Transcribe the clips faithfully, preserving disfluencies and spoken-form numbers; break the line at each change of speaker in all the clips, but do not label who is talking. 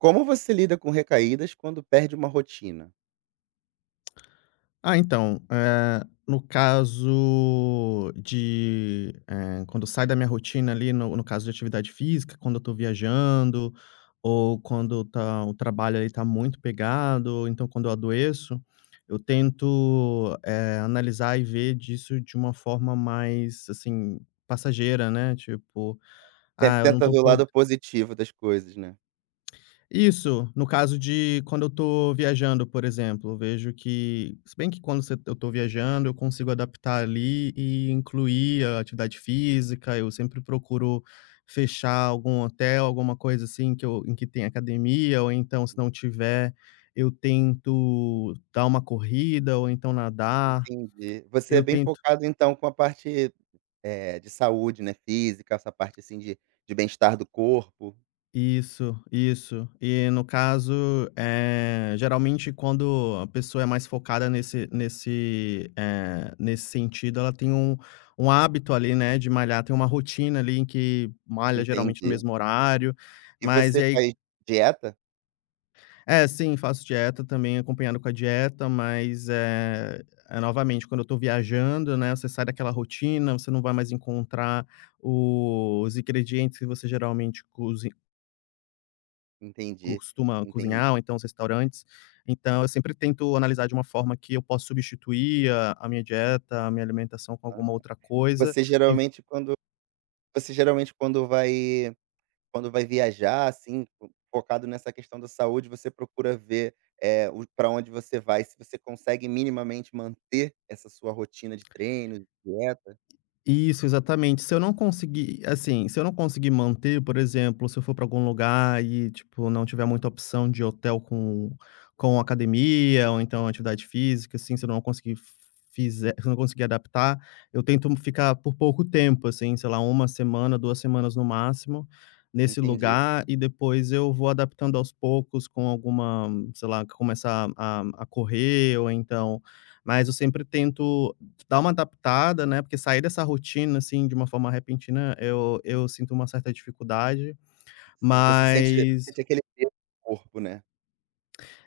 Como você lida com recaídas quando perde uma rotina?
Ah, então, eh, no caso de, eh, quando sai da minha rotina ali no no caso de atividade física quando eu tô viajando, ou quando tá o trabalho ali tá muito pegado, ou então quando eu adoeço, eu tento, eh, analisar e ver disso de uma forma mais, assim, passageira, né, tipo:
Sempre
"Ah, eu não
tenta
tô
ver o
po"
lado positivo das coisas, né.
Isso. No caso de quando eu tô viajando, por exemplo, vejo que se bem que quando você eu tô viajando eu consigo adaptar ali e incluir a atividade física. Eu sempre procuro fechar algum hotel, alguma coisa assim que eu em que tenha academia ou, então, se
Hum.
não tiver, eu tento dar uma corrida ou então nadar.
Entendi. Você é
Eu
bem
tento
focado, então, com a parte, eh, de saúde, né, física, essa parte assim de de bem-estar do corpo?
Isso, isso. E, no caso, eh, geralmente, quando a pessoa é mais focada nesse nesse eh, nesse sentido ela tem um um hábito ali, né, de malhar, tem uma rotina ali em que malha, geralmente, no
Entendi.
mesmo horário,
E
mas e
você
aí
faz dieta?
É, sim, faço dieta. Também acompanhado com a dieta, mas, eh eh, novamente quando eu estou viajando, né, você sai daquela rotina, você não vai mais encontrar o os ingredientes que você geralmente cozi
Entendi,
costuma
entendi.
cozinhar ou então os restaurantes, então eu sempre tento analisar de uma forma que eu posso substituir a a minha dieta a minha alimentação com alguma
Aham,
outra coisa
você
e ve
geralmente quando você geralmente quando vai quando vai viajar, assim, focado nessa questão da saúde, você procura ver, eh, o para onde você vai, se você consegue minimamente manter essa sua rotina de treino, de dieta?
Isso, exatamente, se eu não conseguir, assim, se eu não conseguir manter por exemplo, se eu for para algum lugar e tipo não tiver muita opção de hotel com com academia ou então atividade física, assim, se eu não conseguir fizer se eu não conseguir adaptar, eu tento ficar por pouco tempo, assim, sei lá, uma semana, duas semanas no máximo, nesse
Entendi.
lugar e depois eu vou adaptando aos poucos com alguma, sei lá, começar a a correr ou então mas eu sempre tento dar uma adaptada, né, porque sair dessa rotina assim de uma forma repentina, eu eu sinto uma certa dificuldade.
Sim, você sente
Mas...
sente aquele arrepio no corpo, né.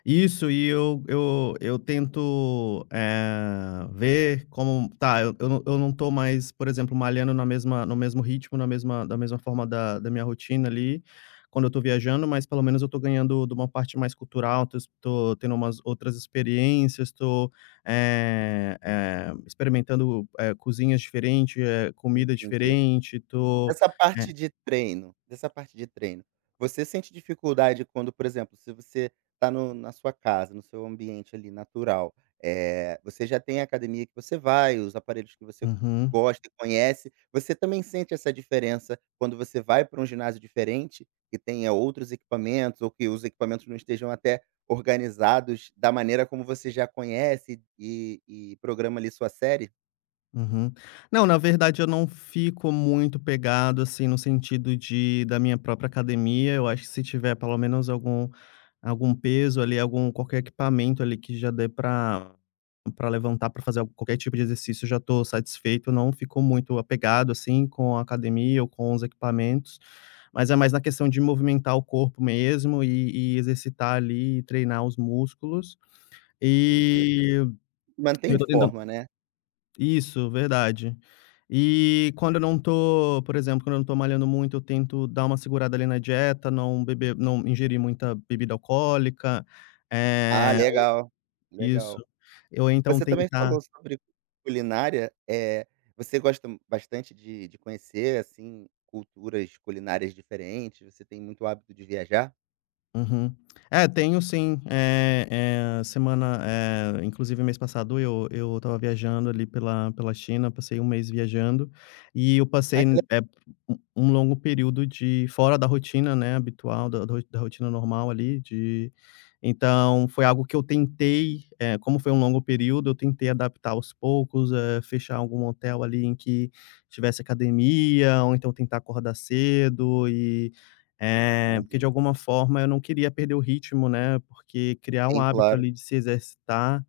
Isso e eu eu eu tento, eh, ver como tá, eu não eu não tô mais, por exemplo, malhando na mesma no mesmo ritmo, na mesma na mesma forma da da minha rotina, ali, quando eu tô viajando, mas pelo menos eu tô ganhando de uma parte mais cultural, tô es tô tendo umas outras experiências, tô, eh eh experimentando, eh, cozinhas diferente, eh, comida
Entendi.
diferente, tô
Essa parte
né
de treino, dessa parte de treino, você sente dificuldade quando, por exemplo, se você tá no na sua casa, no seu ambiente, ali, natural, eh, você já tem a academia que você vai, os aparelhos que você
Uhum.
gosta e conhece, você também sente essa diferença, quando você vai pra um ginásio diferente, que tenha outros equipamentos ou que os equipamentos não estejam até organizados da maneira como você já conhece e e programa, ali, sua série?
Uhum. Não, na verdade eu não fico muito pegado, assim no sentido de da minha própria academia, eu acho que se tiver pelo menos algum algum peso ali, algum qualquer equipamento ali, que já dê pra pra levantar pra fazer al qualquer tipo de exercício, já tô satisfeito, não fico muito apegado, assim, com a academia ou com os equipamentos, mas é mais na questão de movimentar o corpo mesmo e e exercitar ali, e treinar os músculos.
Entendi,
Eh,
manter em
eu tô tentando
forma, né?
Isso verdade. Eh, quando eu não tô por exemplo, quando não tô malhando muito, eu tento dar uma segurada, ali, na dieta, não beber não ingerir muita bebida alcoólica,
Ah,
eh
legal!
Isso,
Legal.
eu ou então
Você também
tentar
falou sobre "culinária", eh, você gosta bastante de de conhecer, assim, culturas culinárias diferentes, você tem muito hábito de viajar?
Uhum, é, tenho sim. Eh eh, semana eh, inclusive mês passado eu eu estava viajando, ali, pela pela China, passei um mês viajando, e eu
Ai
passei
que lega
eh, um um longo período de fora da rotina, né, habitual da da ro da rotina normal, ali, de então, foi algo que eu tentei, eh, como foi um longo período eu tentei adaptar aos poucos, eh, fechar algum hotel, ali, em que tivesse academia ou, então, tentar acordar cedo e eh, porque de
Aham.
alguma forma eu não queria perder o ritmo, né, porque criar um
Sim,
hábito,
claro.
ali, de se exercitar,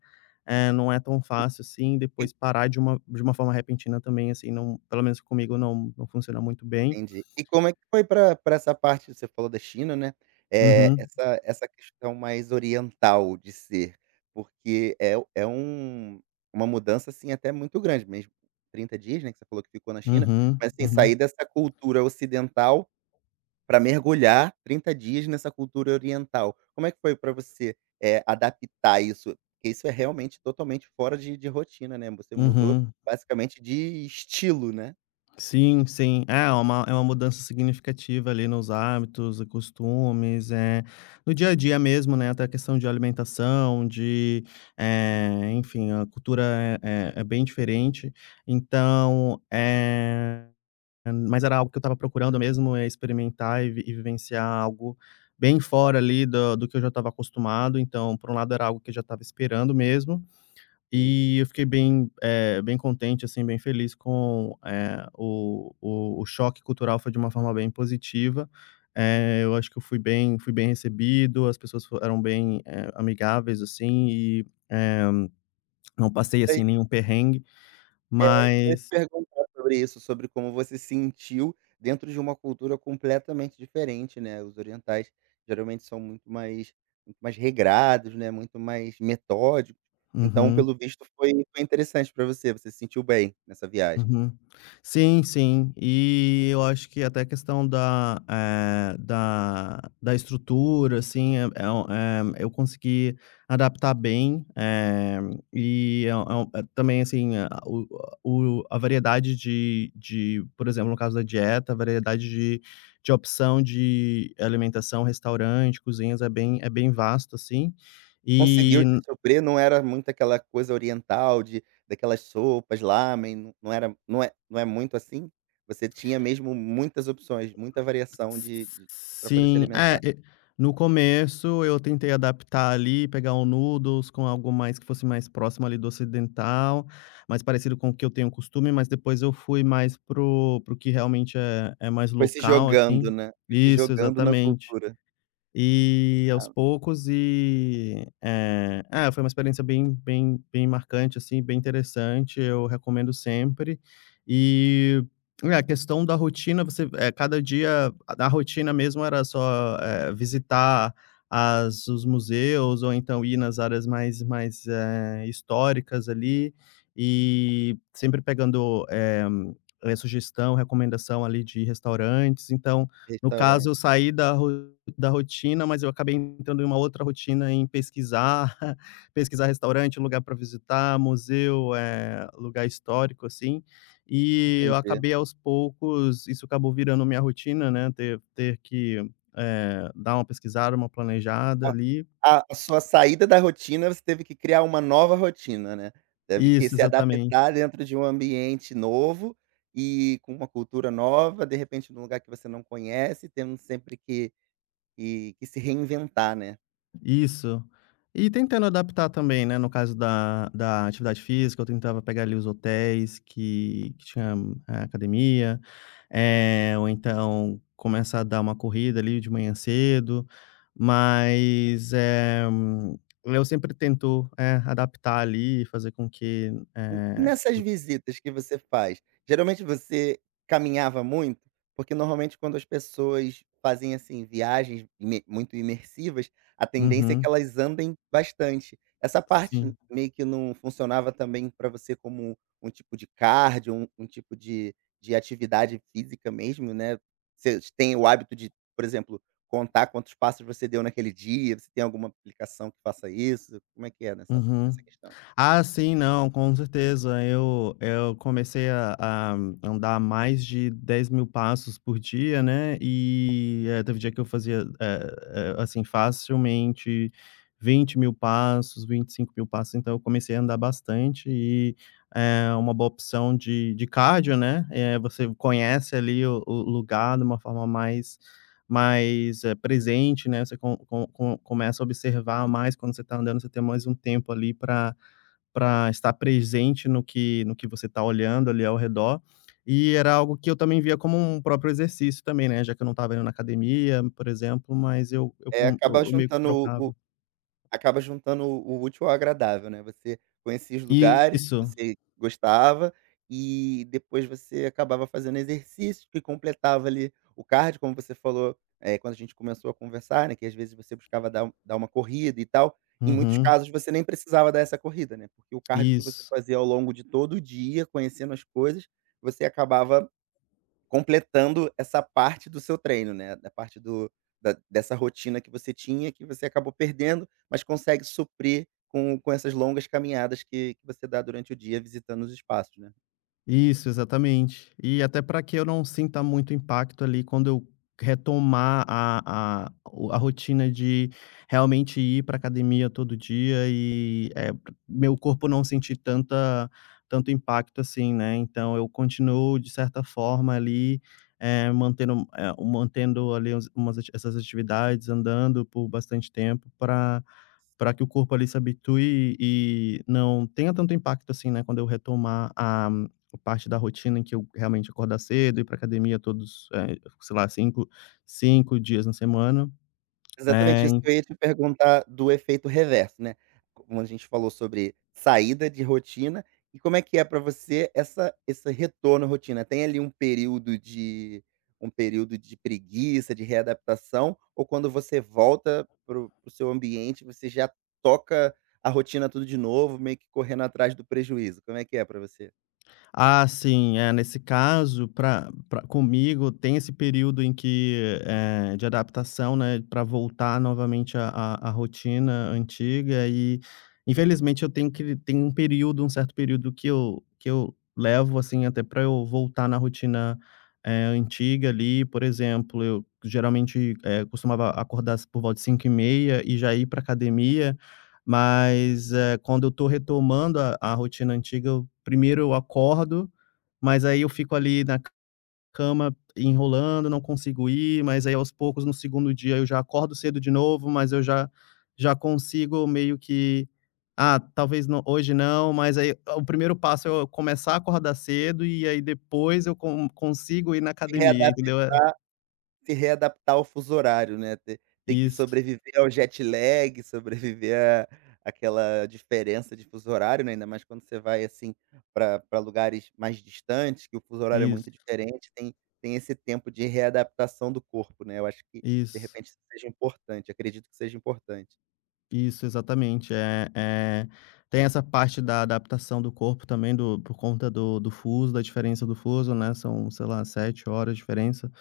eh, não é tão fácil, assim, e depois parar de uma de uma forma repentina também, assim, não pelo menos comigo não não funciona muito bem.
Entendi. E como é que foi pra pra essa parte você falou da China, né, Eh,
Uhum.
essa essa questão mais oriental de ser, porque é u é um uma mudança, assim, até muito grande mesmo trinta dias, né, que você falou que ficou na China,
Uhum,
mas tem
uhum.
saí dessa cultura ocidental pra mergulhar trinta dias nessa cultura oriental, como é que foi pra você, eh, adaptar isso? Porque isso é realmente totalmente fora de de rotina, né, você mudou
Uhum.
basicamente de estilo, né?
Sim, sim, ah, é uma uma mudança significativa ali nos hábitos e costumes, eh, no dia a dia mesmo, né, até a questão de alimentação, de, eh, enfim, a cultura é é bem diferente, então, eh, mas era algo que eu estava procurando mesmo, é experimentar e e vivenciar algo bem fora ali do do que eu já estava acostumado. Então, por um lado, era algo que eu já estava esperando mesmo,
Sim.
e eu fiquei bem, eh, bem contente, assim, bem feliz com, eh, o o choque cultural foi de uma forma bem positiva. Eh, eu acho que eu fui bem fui bem recebido, as pessoas fo eram bem, eh, amigáveis, assim, e, eh, não passei assim
[unintelligible]
nenhum perrengue,
É, isso que eu ia te
mas
perguntar sobre isso, sobre como você sentiu dentro de uma cultura completamente diferente, né, os orientais geralmente são muito mais muito mais regrados, né, muito mais metódicos, então,
Uhum.
pelo visto, foi foi interessante pra você, você se sentiu bem nessa viagem?
Uhum. Sim, sim, e eu acho que até a questão da, eh, da da estrutura, assim, eh, é um eh, eu consegui adaptar bem. E é um também, assim, a o o a variedade de de, por exemplo, no caso da dieta, a variedade de de opção de alimentação, restaurante, cozinhas é bem é bem vasto, assim.
Conseguiu
E
te suprir, não era muito aquela coisa oriental de daquelas sopas, lámen, não era, não é não é muito assim, você tinha mesmo muitas opções, muita variação de de pra poder se
Sim,
alimentar.
é, e no começo eu tentei adaptar ali, pegar o noodles com algo mais que fosse mais próximo ali do ocidental, mais parecido com o que eu tenho costume, mas depois eu fui mais para o para o que realmente é é mais
Foi se
local,
jogando,
assim
né. Foi se
isso,
jogando na
exatamente.
cultura.
E, aos
Ah.
poucos, e, eh é, foi uma experiência bem bem bem marcante, assim, bem interessante, eu recomendo sempre. E é, a questão da rotina, você cada dia a rotina mesmo era só, eh, visitar as os museus ou então ir nas áreas mais mais, eh, históricas ali, e sempre pegando, eh, sugestão, recomendação ali de restaurantes. Então, no caso, eu
Restaurante.
saí da ro da rotina, mas eu acabei entrando em uma outra rotina, em pesquisar, pesquisar restaurante, lugar pra visitar, museu, eh, lugar histórico, assim, e eu
Entendi.
acabei, aos poucos isso acabou virando minha rotina, né, ter ter que, eh, dar uma pesquisada, uma planejada ali.
A a sua saída da rotina, você teve que criar uma nova rotina, né, deve que
Isso,
se
exatamente.
adaptar dentro de um ambiente novo e com uma cultura nova, de repente, em um lugar que você não conhece, tendo sempre que que que se reinventar, né?
Isso. E tentando adaptar também, né, no caso da da atividade física, eu tentava pegar ali os hotéis que que tinham, eh, academia, eh, ou então começa a dar uma corrida ali de manhã cedo, mas, eh, eu sempre tento, eh, adaptar ali e fazer com que,
Hum,
eh,
nessas
eu
visitas que você faz, geralmente você caminhava muito? Porque normalmente quando as pessoas fazem, assim, viagens ime muito imersivas, a tendência é que
Uhum.
elas andem bastante. Essa parte
Sim.
meio que não funcionava também pra você como um tipo de cardio, um um tipo de de atividade física mesmo, né, vocês têm o hábito de, por exemplo, contar quantos passos você deu naquele dia? Você tem alguma aplicação que faça isso? Como é que é nessa
Uhum.
nessa questão?
Ah, sim. Não, com certeza, eu eu comecei a a andar mais de dez mil passos por dia, né. E, eh, teve dia que eu fazia, eh eh, assim, facilmente vinte mil passos, vinte e cinco mil passos. Então eu comecei a andar bastante e é uma boa opção de de cardio, né, eh, você conhece ali o o lugar de uma forma mais mais, eh, presente, né, você com com com começa a observar mais, quando você tá andando você tem mais um tempo ali pra pra estar presente no que no que você tá olhando ali ao redor. E era algo que eu também via como um próprio exercício também, né, já que eu não estava indo na academia, por exemplo, mas eu eu
É,
com
acaba
eu meio que
juntando o o
trocava.
acaba juntando o o útil ao agradável, né. Você conhecia os lugares que
Isso.
você gostava e depois você acabava fazendo exercício que completava ali o cardio, como você falou, eh, quando a gente começou a conversar, né, que às vezes você buscava dar um dar uma corrida e tal. Em muitos
Uhum.
casos, você nem precisava dar essa corrida, né, porque o cardio que você
Isso.
fazia ao longo de todo o dia, conhecendo as coisas, você acabava completando essa parte do seu treino, né. Da parte do da dessa rotina que você tinha, que você acabou perdendo, mas consegue suprir com com essas longas caminhadas que que você dá durante o dia, visitando os espaços, né.
Isso, exatamente. E até pra que eu não sinta muito impacto, ali, quando eu retomar a a o a rotina de realmente ir pra academia todo dia e eh, meu corpo não sentir tanta tanto impacto, assim, né, então eu continuo de certa forma, ali, eh, mantendo eh mantendo, ali, umas essas atividades andando por bastante tempo pra pra que o corpo, ali, se habitue e e não tenha tanto impacto, assim, né, quando eu retomar a a parte da rotina em que eu realmente acordar cedo, ir pra academia todos, eh, sei lá, cinco cinco dias na semana.
Exatamente
Eh,
isso que
hein
eu, ia, te perguntar do efeito reverso, né, como a gente falou sobre saída de rotina, e como é que é pra você, essa esse retorno à rotina, tem, ali, um período de um período de preguiça, de readaptação, ou quando você volta para o para o seu ambiente você já toca a rotina tudo de novo, meio que correndo atrás do prejuízo, como é que é pra você?
Ah, sim, eh, nesse caso pra pra comigo tem esse período em que, eh, de adaptação, né, pra voltar novamente, a a a rotina antiga, e infelizmente eu tenho que v tem um período um certo período que eu que eu levo, assim, até pra eu voltar na rotina, eh, antiga, ali, por exemplo eu geralmente, eh, costumava acordar às por volta de cinco e meia e já ir pra academia, mas eh, quando eu tô retomando a a rotina antiga eu, primeiro eu acordo, mas, aí, eu fico, ali, na cama enrolando, não consigo ir, mas, aí, aos poucos no segundo dia eu já acordo cedo de novo, mas eu já já consigo meio que: "Ah talvez nã hoje não", mas, aí, eh, o primeiro passo é eu começar a acordar cedo, e aí, depois eu con consigo ir na
Se
academia
readaptar
entendeu? É
se readaptar ao fuso horário, né, ter ter que
Isso.
sobreviver ao jet-lag, sobreviver a aquela diferença de fuso horário, né, ainda mais quando você vai, assim, pra pra lugares mais distantes, que o fuso horário é muito
Isso.
diferente, tem tem esse tempo de readaptação do corpo, né, eu acho que, de
Isso.
repente isso seja importante, acredito que seja importante.
Isso, exatamente. Eh eh, tem essa parte da adaptação do corpo também, do por conta do do fuso da diferença do fuso, né, são, sei lá, sete horas diferença.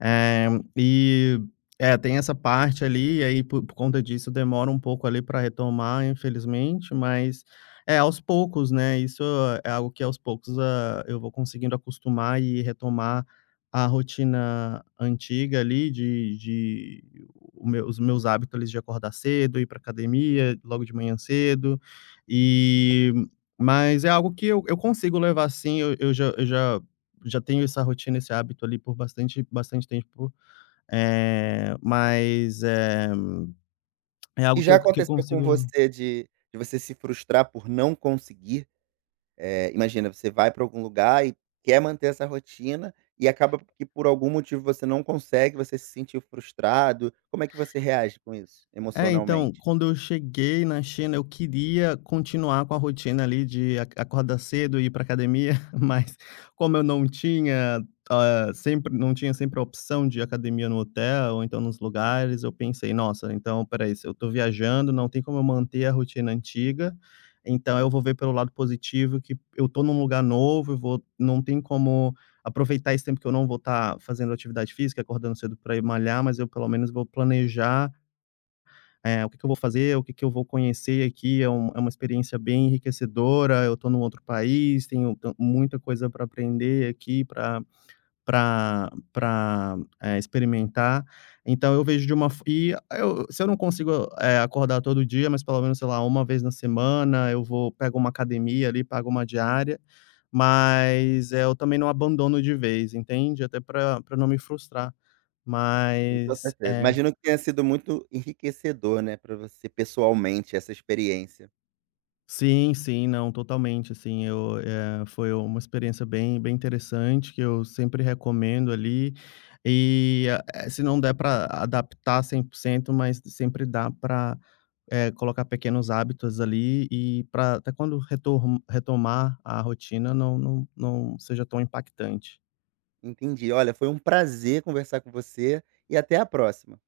Eh, e é, tem essa parte ali e aí, por por conta disso, demora um pouco ali para retomar, infelizmente, mas É aos poucos, né, isso é algo que, aos poucos, ah, eu vou conseguindo acostumar e retomar a rotina antiga ali de de O o meu os meus hábitos, ali, de acordar cedo, ir pra academia logo de manhã cedo, e Mas é algo que eu eu consigo levar sim. Eu eu já eu já já tenho essa rotina, esse hábito, ali, por bastante bastante tempo. Eh, mas é é
E
algo que
já
eu que eu
aconteceu com
consigo lev
você de de você se frustrar por não conseguir? Eh, imagina, você vai para algum lugar e quer manter essa rotina e acaba que, por algum motivo, você não consegue, você se sentiu frustrado? Como é que você reage com isso,
É, então,
emocionalmente?
quando eu cheguei na China, eu queria continuar com a rotina, ali, de ac acordar cedo e ir pra academia mas como eu não tinha, ah, sempre não tinha sempre a opção de ir à academia no hotel ou então nos lugares, eu pensei: "Nossa, então espera aí. Se eu estou viajando, não tem como eu manter a rotina antiga, então eu vou ver pelo lado positivo que eu estou num lugar novo, eu vou Não tenho como aproveitar esse tempo que eu não vou estar fazendo atividade física, acordando cedo para ir malhar, mas eu, pelo menos, vou planejar" "eh, o que que eu vou fazer, o que que eu vou conhecer aqui, é um é uma experiência bem enriquecedora, eu estou em um outro país, tenho tan muita coisa para aprender aqui, pra pra pra, eh, experimentar". Então eu vejo de uma fo e eu se eu não consigo, eh, acordar todo dia, mas pelo menos, sei lá, uma vez na semana eu vou pego uma academia ali, pago uma diária, mas, eh, eu também não abandono de vez, entende? Até pra pra não me frustrar.
Sim, com
Mas
certeza.
É.
Imagino que tenha sido muito enriquecedor, né, pra você pessoalmente essa experiência.
Sim, sim. Não, totalmente, assim, eu é, foi uma experiência bem bem interessante, que eu sempre recomendo, ali, e, eh, se não der para adaptar cem por cento, mas sempre dá para, eh, colocar pequenos hábitos, ali, e para até quando retorm retomar a rotina, não não não seja tão impactante.
Entendi. Olha, foi um prazer conversar com você e até a próxima.